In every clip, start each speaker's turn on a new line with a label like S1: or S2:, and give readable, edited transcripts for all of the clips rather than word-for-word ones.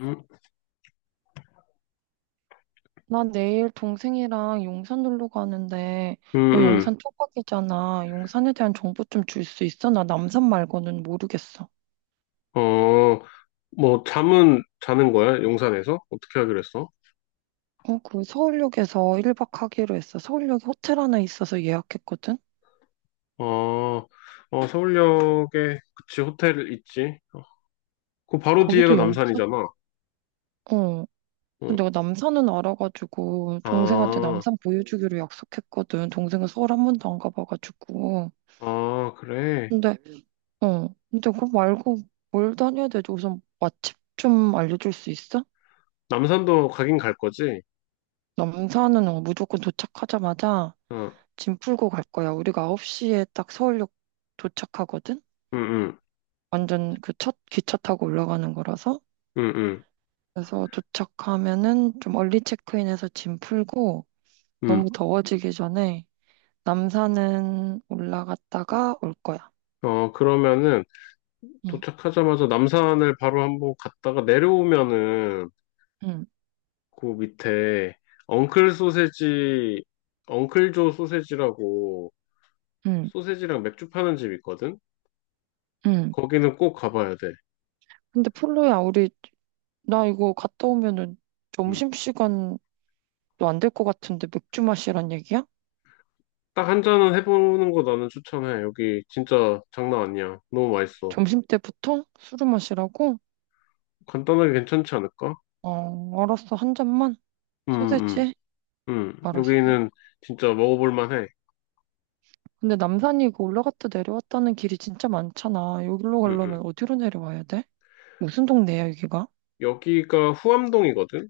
S1: 음,
S2: 나 내일 동생이랑 용산 놀러 가는데,
S1: 음,
S2: 너
S1: 음.
S2: 용산 토박이잖아. 용산에 대한 정보 좀 줄 수 있어? 나 남산 말고는 모르겠어.
S1: 어, 뭐, 잠은 자는 거야? 용산에서? 어떻게 하기로 했어?
S2: 어, 그 서울역에서 1박 하기로 했어. 서울역에 호텔 하나 있어서 예약했거든?
S1: 어, 어, 서울역에, 그치, 호텔 있지. 어, 그 바로 뒤에가
S2: 거기도 용산?
S1: 남산이잖아.
S2: 어. 그래서 내가
S1: 어,
S2: 남산은 알아가지고, 동생한테
S1: 아,
S2: 남산 보여주기로 약속했거든. 동생은 서울 한 번도 안 가봐가지고.
S1: 아, 그래.
S2: 근데, 어. 근데 그거 말고 뭘 다녀야 되지? 우선 맛집 좀 알려줄 수 있어?
S1: 남산도 가긴 갈 거지?
S2: 남산은 무조건 도착하자마자
S1: 어,
S2: 짐 풀고 갈 거야. 우리가 9시에 딱 서울역 도착하거든?
S1: 응, 응,
S2: 완전 그 첫 기차 타고 올라가는 거라서.
S1: 응, 응,
S2: 그래서 도착하면은 좀 얼리 체크인해서 짐 풀고
S1: 응.
S2: 너무 더워지기 전에 남산은 올라갔다가 올 거야.
S1: 어, 그러면은,
S2: 응,
S1: 도착하자마자 남산을 바로 한번 갔다가 내려오면은,
S2: 응,
S1: 그 밑에, 엉클 소세지, 엉클조 소세지라고,
S2: 응,
S1: 소세지랑 맥주 파는 집 있거든?
S2: 응.
S1: 거기는 꼭 가봐야 돼.
S2: 근데 폴로야, 우리, 나 이거 갔다 오면은
S1: 음.
S2: 점심시간도 안 될 것 같은데 맥주 마시란 얘기야?
S1: 딱 한 잔은 해보는 거 나는 추천해. 여기 진짜 장난 아니야. 너무 맛있어.
S2: 점심 때부터 술을 마시라고?
S1: 간단하게 괜찮지 않을까?
S2: 어, 알았어. 한 잔만?
S1: 음, 음,
S2: 소세지?
S1: 음.
S2: 알았어.
S1: 여기는 진짜 먹어볼 만해.
S2: 근데 남산이 그 올라갔다 내려왔다는 길이 진짜 많잖아. 여기로
S1: 음,
S2: 가려면
S1: 음.
S2: 어디로 내려와야 돼? 무슨 동네야, 여기가?
S1: 여기가 후암동이거든?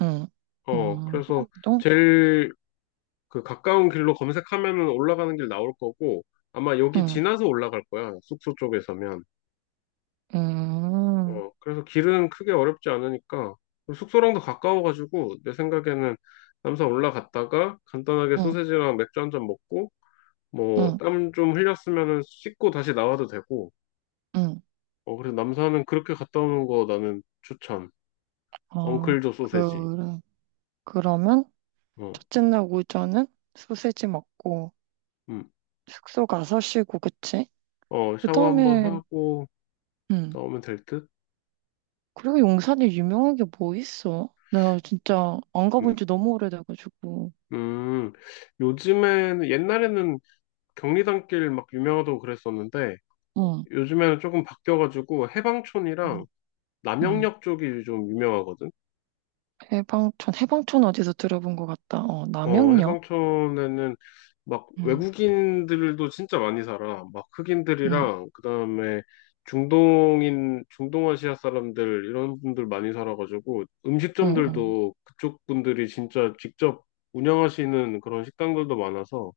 S2: 응.
S1: 어,
S2: 음,
S1: 그래서
S2: 동?
S1: 제일 그 가까운 길로 검색하면은 올라가는 길 나올 거고, 아마 여기
S2: 응.
S1: 지나서 올라갈 거야. 숙소 쪽에서면.
S2: 음,
S1: 어, 그래서 길은 크게 어렵지 않으니까 그리고 숙소랑도 가까워가지고 내 생각에는 남산 올라갔다가 간단하게
S2: 응,
S1: 소세지랑 맥주 한 잔 먹고 뭐
S2: 응,
S1: 땀 좀 흘렸으면은 씻고 다시 나와도 되고
S2: 응.
S1: 어 그래서 남산은 그렇게 갔다 오는 거 나는 추천.
S2: 어,
S1: 엉클조 소세지.
S2: 그래. 그러면
S1: 어,
S2: 첫째 날 오전은 소세지 먹고
S1: 음.
S2: 숙소 가서 쉬고, 그치?
S1: 어
S2: 그
S1: 샤워 한번
S2: 다음에,
S1: 하고
S2: 응.
S1: 나오면 될 듯?
S2: 그리고 용산에 유명한 게 뭐 있어? 나 진짜 안
S1: 음.
S2: 가본 지 너무 오래돼가지고.
S1: 음. 요즘에는 옛날에는 경리단길 막 유명하다고 그랬었는데
S2: 응,
S1: 요즘에는 조금 바뀌어가지고 해방촌이랑
S2: 응, 응.
S1: 남영역 쪽이 좀 유명하거든.
S2: 해방촌, 해방촌 어디서 들어본 것 같다. 어,
S1: 어,
S2: 남영역?
S1: 해방촌에는 막
S2: 응,
S1: 외국인들도 진짜 많이 살아. 막
S2: 응,
S1: 흑인들이랑 그다음에 중동인, 중동아시아 사람들 이런 분들 많이 살아가지고
S2: 응, 응,
S1: 음식점들도 그쪽 분들이 진짜 직접 운영하시는 그런 식당들도 많아서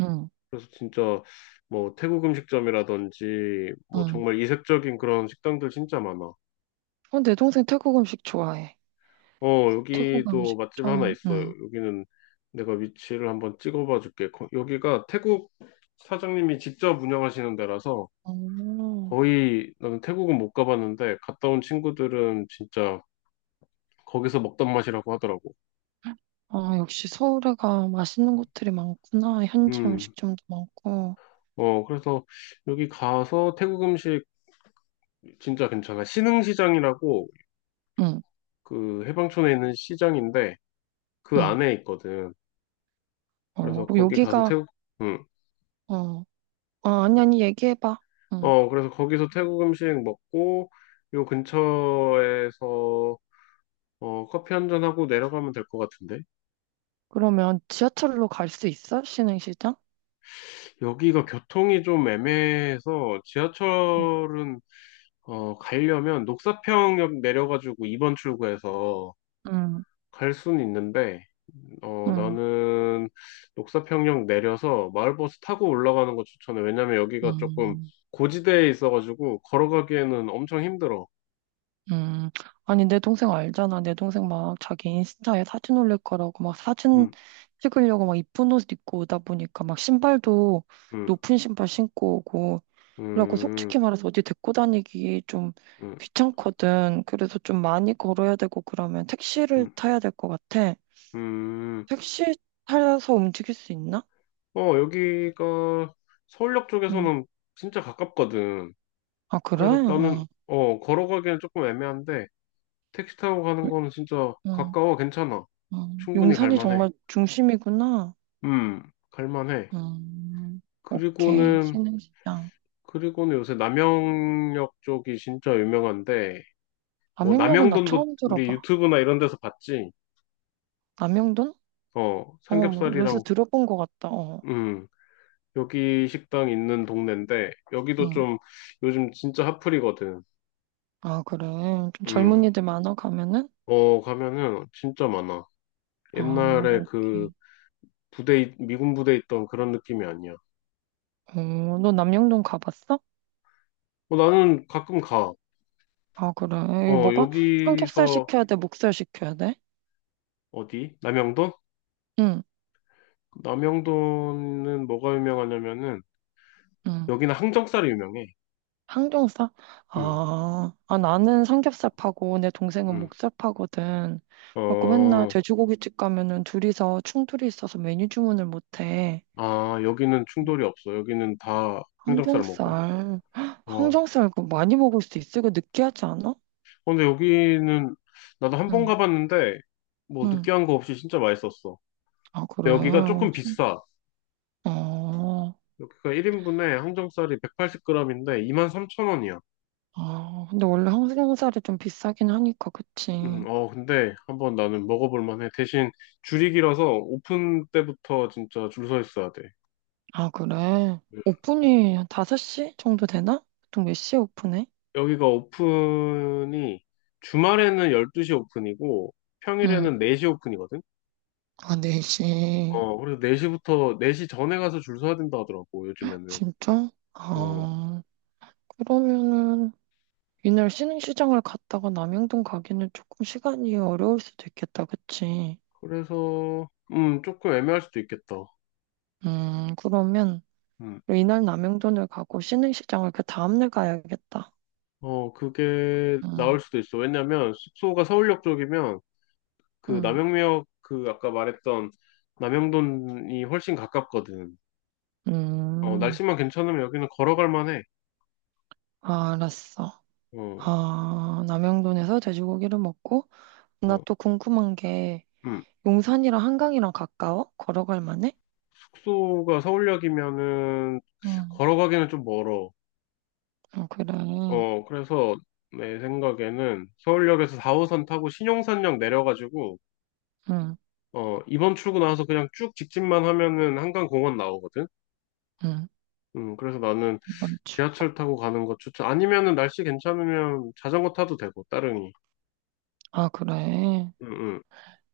S2: 응,
S1: 그래서 진짜 뭐 태국 음식점이라든지 뭐
S2: 응.
S1: 정말 이색적인 그런 식당들 진짜 많아.
S2: 어, 내 동생 태국 음식 좋아해.
S1: 어,
S2: 태국
S1: 여기도
S2: 음식
S1: 맛집 하나
S2: 참,
S1: 있어요.
S2: 응.
S1: 여기는 내가 위치를 한번 찍어봐 줄게. 여기가 태국 사장님이 직접 운영하시는 데라서
S2: 어,
S1: 거의 나는 태국은 못 가봤는데 갔다 온 친구들은 진짜 거기서 먹던 맛이라고 하더라고.
S2: 아, 역시 서울에 가 맛있는 곳들이 많구나. 현지
S1: 음,
S2: 음식점도 많고.
S1: 어, 그래서 여기 가서 태국 음식 진짜 괜찮아. 신흥시장이라고
S2: 응,
S1: 그 해방촌에 있는 시장인데 그
S2: 응.
S1: 안에 있거든.
S2: 어,
S1: 그래서
S2: 그럼
S1: 거기 가서
S2: 여기가,
S1: 태국, 음,
S2: 어, 아, 아니, 아니, 얘기해봐. 응.
S1: 어, 그래서 거기서 태국 음식 먹고, 요 근처에서, 어, 커피 한 잔하고 내려가면 될 것 같은데?
S2: 그러면 지하철로 갈 수 있어? 신흥시장?
S1: 여기가 교통이 좀 애매해서,
S2: 응.
S1: 지하철은, 어, 가려면 녹사평역 내려가지고 2번 출구에서
S2: 응,
S1: 갈 수는 있는데, 어,
S2: 응.
S1: 나는 녹사평역 내려서 마을버스 타고 올라가는 거 추천해. 왜냐면 여기가 조금
S2: 음.
S1: 고지대에 있어가지고, 걸어가기에는 엄청 힘들어.
S2: 음, 아니, 내 동생 알잖아. 내 동생 막 자기 인스타에 사진 올릴 거라고 막 사진
S1: 음,
S2: 찍으려고 막 이쁜 옷 입고 오다 보니까 막 신발도
S1: 음,
S2: 높은 신발 신고 오고
S1: 음,
S2: 이러고
S1: 음.
S2: 솔직히 말해서 어디 데리고 다니기 좀
S1: 음.
S2: 귀찮거든. 그래서 좀 많이 걸어야 되고 그러면 택시를
S1: 음.
S2: 타야 될 것 같아.
S1: 음,
S2: 택시 타서 움직일 수 있나?
S1: 어, 여기가 서울역
S2: 응.
S1: 쪽에서는 진짜 가깝거든.
S2: 아, 그래?
S1: 그래서 나는,
S2: 응.
S1: 어, 걸어가기는 조금 애매한데, 택시 타고 가는 거는 진짜
S2: 응,
S1: 가까워, 괜찮아.
S2: 응.
S1: 충분히
S2: 용산이
S1: 갈만해.
S2: 정말 중심이구나.
S1: 음, 갈만해.
S2: 음, 오케이.
S1: 그리고는,
S2: 신흥시장.
S1: 요새 남영역 쪽이 진짜 유명한데, 뭐,
S2: 남영역은 나
S1: 남영돈도
S2: 처음
S1: 우리
S2: 들어봐.
S1: 유튜브나 이런 데서 봤지?
S2: 남영돈?
S1: 어,
S2: 어, 뭐 요새
S1: 삼겹살이랑,
S2: 들어본 것 같다. 어,
S1: 음, 여기 식당 있는 동네인데, 여기도
S2: 응.
S1: 좀 요즘 진짜 핫플이거든.
S2: 아, 그래. 좀
S1: 음.
S2: 젊은이들 많아 가면은?
S1: 어, 가면은 진짜 많아.
S2: 아,
S1: 옛날에 그
S2: 오케이.
S1: 부대, 미군 부대 있던 그런 느낌이 아니야.
S2: 어, 너 남영동 가봤어?
S1: 어, 나는 가끔 가.
S2: 아, 그래. 이거
S1: 어,
S2: 뭐가? 삼겹살
S1: 여기서.
S2: 시켜야 돼? 목살 시켜야 돼?
S1: 어디? 남영돈?
S2: 응,
S1: 남영돈은 뭐가 유명하냐면은
S2: 응.
S1: 여기는 항정살이 유명해.
S2: 항정살?
S1: 음,
S2: 아, 아, 나는 삼겹살 파고 내 동생은
S1: 음.
S2: 목살 파거든. 그래갖고 맨날
S1: 어,
S2: 돼지고기집 가면은 둘이서 충돌이 있어서 메뉴 주문을 못 해.
S1: 아, 여기는 충돌이 없어. 여기는 다 항정살 먹어.
S2: 항정살. 헉,
S1: 어. 어,
S2: 항정살 그거 많이 먹을 수 있어? 이거 느끼하지 않아?
S1: 근데 여기는 나도 한 번
S2: 응.
S1: 가봤는데 뭐
S2: 응.
S1: 느끼한 거 없이 진짜 맛있었어.
S2: 아,
S1: 근데
S2: 그래.
S1: 여기가 조금
S2: 좀,
S1: 비싸.
S2: 어,
S1: 여기가 1인분에 항정살이 180g인데 23,000원이야.
S2: 아, 근데 원래 항정살이 좀 비싸긴 하니까, 그치.
S1: 어, 근데 한번 나는 먹어볼 만해. 대신 줄이 길어서 오픈 때부터 진짜 줄 서 있어야 돼.
S2: 아, 그래.
S1: 음,
S2: 오픈이 한 5시 정도 되나? 보통 몇 시에 오픈해?
S1: 여기가 오픈이 주말에는 12시 오픈이고
S2: 응.
S1: 평일에는 4시 오픈이거든?
S2: 아, 4시.
S1: 어, 그래서 4시부터, 네 시 전에 가서 줄 서야 된다 하더라고, 요즘에는.
S2: 진짜?
S1: 어,
S2: 아, 그러면은, 이날 신흥시장을 갔다가 남영동 가기는 조금 시간이 어려울 수도 있겠다, 그치?
S1: 그래서, 조금 애매할 수도 있겠다.
S2: 그러면...
S1: 음,
S2: 이날 남영돈을 가고 신흥시장을 그 다음날 가야겠다.
S1: 어, 그게 나을
S2: 응.
S1: 수도 있어. 왜냐면 숙소가 서울역 쪽이면 그
S2: 응,
S1: 남영미역 그 아까 말했던 남영돈이 훨씬 가깝거든. 어,
S2: 음,
S1: 날씨만 괜찮으면 여기는 걸어갈 만해.
S2: 아, 알았어.
S1: 어,
S2: 아, 남영돈에서 돼지고기를 먹고, 나
S1: 어,
S2: 또 궁금한 게,
S1: 음.
S2: 용산이랑 한강이랑 가까워? 걸어갈 만해?
S1: 숙소가 서울역이면은
S2: 응.
S1: 걸어가기는 좀 멀어.
S2: 어, 그래.
S1: 어, 그래서 내 생각에는 서울역에서 4호선 타고 신용산역 내려가지고
S2: 응,
S1: 어, 이번 출구 나와서 그냥 쭉 직진만 하면은 한강공원 나오거든.
S2: 응.
S1: 그래서 나는
S2: 이번 주.
S1: 지하철 타고 가는 거 추천. 아니면은 날씨 괜찮으면 자전거 타도 되고 따릉이.
S2: 아, 그래.
S1: 음, 음.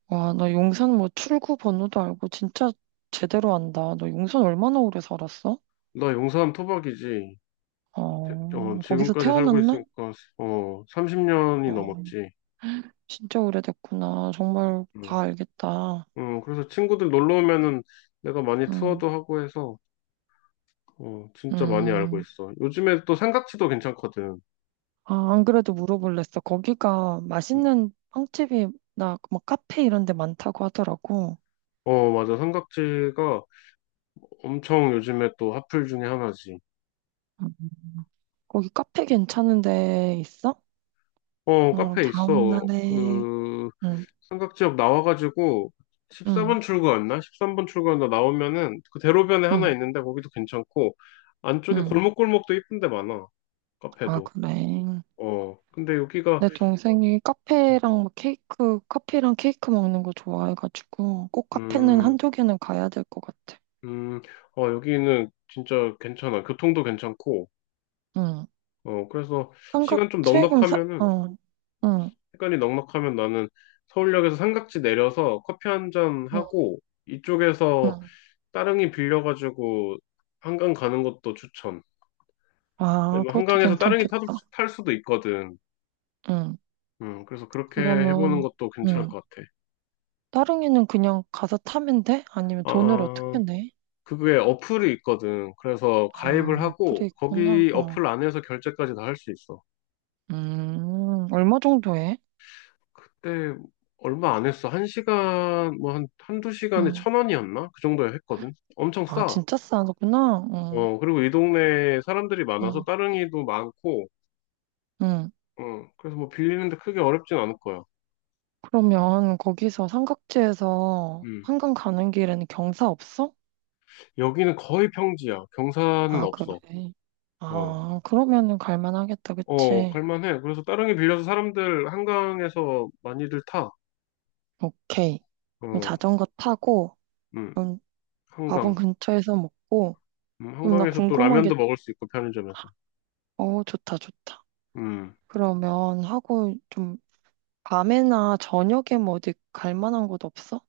S2: 와, 너 용산 뭐 출구 번호도 알고 진짜 제대로 안다. 너 용산 얼마나 오래 살았어?
S1: 나 용산 토박이지.
S2: 어,
S1: 어,
S2: 거기서
S1: 지금까지 살고
S2: 태어났나?
S1: 있으니까, 어, 30년이
S2: 어,
S1: 넘었지.
S2: 진짜 오래됐구나. 정말
S1: 음.
S2: 다 알겠다.
S1: 그래서 친구들 놀러 오면은 내가 많이
S2: 음,
S1: 투어도 하고 해서, 어, 진짜 많이 알고
S2: 음.
S1: 있어. 요즘에 또 삼각지도 괜찮거든.
S2: 아, 안 그래도 물어볼랬어. 거기가
S1: 음.
S2: 맛있는 빵집이나 뭐 카페 이런 데 많다고 하더라고.
S1: 어, 맞아. 삼각지가 엄청 요즘에 또 핫플 중에 하나지.
S2: 음. 거기 카페 괜찮은 데 있어?
S1: 어,
S2: 어,
S1: 카페
S2: 다음
S1: 있어.
S2: 날에.
S1: 그,
S2: 응,
S1: 삼각지역 나와가지고,
S2: 응,
S1: 13번 출구였나? 13번 출구였나 나오면은, 그 대로변에 하나
S2: 응,
S1: 있는데, 거기도 괜찮고, 안쪽에
S2: 응.
S1: 골목골목도 이쁜 데 많아.
S2: 아,
S1: 카페도.
S2: 그래.
S1: 어, 근데 여기가,
S2: 내 동생이 카페랑 막 케이크, 커피랑 케이크 먹는 거 좋아해가지고 꼭 카페는
S1: 음,
S2: 한두 개는 가야 될 것 같아.
S1: 음, 어, 여기는 진짜 괜찮아. 교통도 괜찮고,
S2: 응.
S1: 어, 그래서
S2: 삼각
S1: 시간 좀
S2: 튀김사?
S1: 넉넉하면은,
S2: 어, 응,
S1: 시간이 넉넉하면 나는 서울역에서 삼각지 내려서 커피 한잔
S2: 응,
S1: 하고, 이쪽에서
S2: 응.
S1: 따릉이 빌려가지고 한강 가는 것도 추천. 근데
S2: 아,
S1: 뭐
S2: 그것도
S1: 한강에서 따릉이 타도,
S2: 괜찮겠다.
S1: 탈 수도 있거든.
S2: 응.
S1: 그래서 그렇게 해보는
S2: 그러면,
S1: 것도 괜찮을
S2: 응.
S1: 것 같아.
S2: 따릉이는 그냥 가서 타면 돼? 아니면 돈을 어떻게
S1: 아,
S2: 내?
S1: 그게 어플이 있거든. 그래서 가입을
S2: 아,
S1: 하고
S2: 그래 있구나.
S1: 거기
S2: 어.
S1: 어플 안에서 결제까지 다 할 수 있어.
S2: 얼마 정도 해?
S1: 그때 얼마 안 했어. 한 시간, 뭐 한, 한두 시간에
S2: 응.
S1: 천 원이었나? 그 정도에 했거든. 엄청
S2: 아,
S1: 싸.
S2: 진짜 싸구나. 응,
S1: 어, 그리고 이 동네에 사람들이 많아서
S2: 응,
S1: 따릉이도 많고,
S2: 응.
S1: 어, 그래서 뭐 빌리는데 크게 어렵진 않을 거야.
S2: 그러면 거기서 삼각지에서
S1: 음.
S2: 한강 가는 길에는 경사 없어?
S1: 여기는 거의 평지야. 경사는
S2: 아,
S1: 없어.
S2: 그래.
S1: 어,
S2: 아, 그러면은 갈만하겠다,
S1: 어,
S2: 그치?
S1: 갈만해. 그래서 따릉이 빌려서 사람들 한강에서 많이들 타.
S2: 오케이. 그럼
S1: 어,
S2: 자전거 타고,
S1: 음,
S2: 그럼 밥은
S1: 한강.
S2: 근처에서 먹고, 그럼 나
S1: 한강에서 또
S2: 궁금한 게,
S1: 라면도 먹을 수 있고, 편의점에서.
S2: 어, 좋다, 좋다.
S1: 음,
S2: 그러면 하고 좀 밤에나 저녁에 뭐 어디 갈 만한 곳 없어?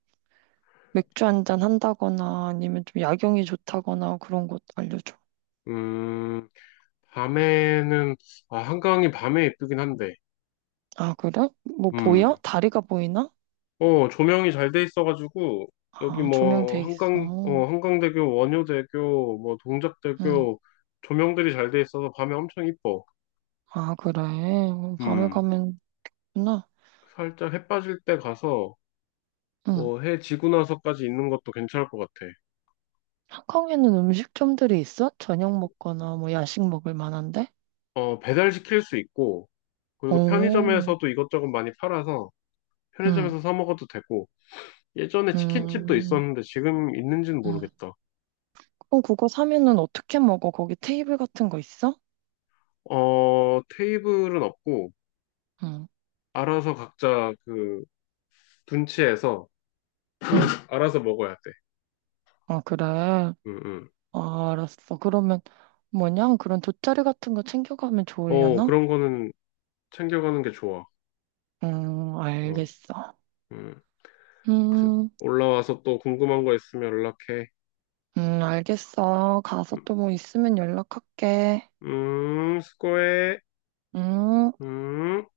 S2: 맥주 한잔 한다거나 아니면 좀 야경이 좋다거나 그런 곳 알려줘.
S1: 음, 밤에는, 아, 한강이 밤에 예쁘긴 한데,
S2: 아, 그래? 뭐 보여?
S1: 음,
S2: 다리가 보이나?
S1: 어, 조명이 잘 돼 있어가지고, 여기
S2: 아,
S1: 뭐,
S2: 조명돼
S1: 한강,
S2: 있어.
S1: 어, 한강대교, 원효대교, 뭐,
S2: 응.
S1: 동작대교, 조명들이 잘 돼 있어서 밤에 엄청 이뻐.
S2: 아, 그래. 그럼 밤에
S1: 음,
S2: 가면 좋구나.
S1: 살짝 해 빠질 때 가서,
S2: 응.
S1: 뭐 해 지고 나서까지 있는 것도 괜찮을 것 같아.
S2: 한강에는 음식점들이 있어? 저녁 먹거나 뭐 야식 먹을 만한데?
S1: 어, 배달시킬 수 있고, 그리고
S2: 오,
S1: 편의점에서도 이것저것 많이 팔아서
S2: 응,
S1: 편의점에서 사 먹어도 되고, 예전에 치킨집도
S2: 음. 음,
S1: 있었는데 지금 있는지는
S2: 응.
S1: 모르겠다.
S2: 어, 그거 사면은 어떻게 먹어? 거기 테이블 같은 거 있어?
S1: 어, 테이블은 없고,
S2: 응,
S1: 알아서 각자 그 분치해서
S2: 응.
S1: 알아서 먹어야 돼.
S2: 아, 그래. 아,
S1: 응, 응.
S2: 알았어. 그러면 뭐냐? 그런 돗자리 같은 거 챙겨가면
S1: 어,
S2: 좋으려나?
S1: 그런 거는 챙겨가는 게 좋아. 어,
S2: 알겠어.
S1: 음.
S2: 음,
S1: 올라와서 또 궁금한 거 있으면 연락해.
S2: 알겠어. 가서 또 뭐 있으면 연락할게.
S1: 수고해.
S2: 음.
S1: 음.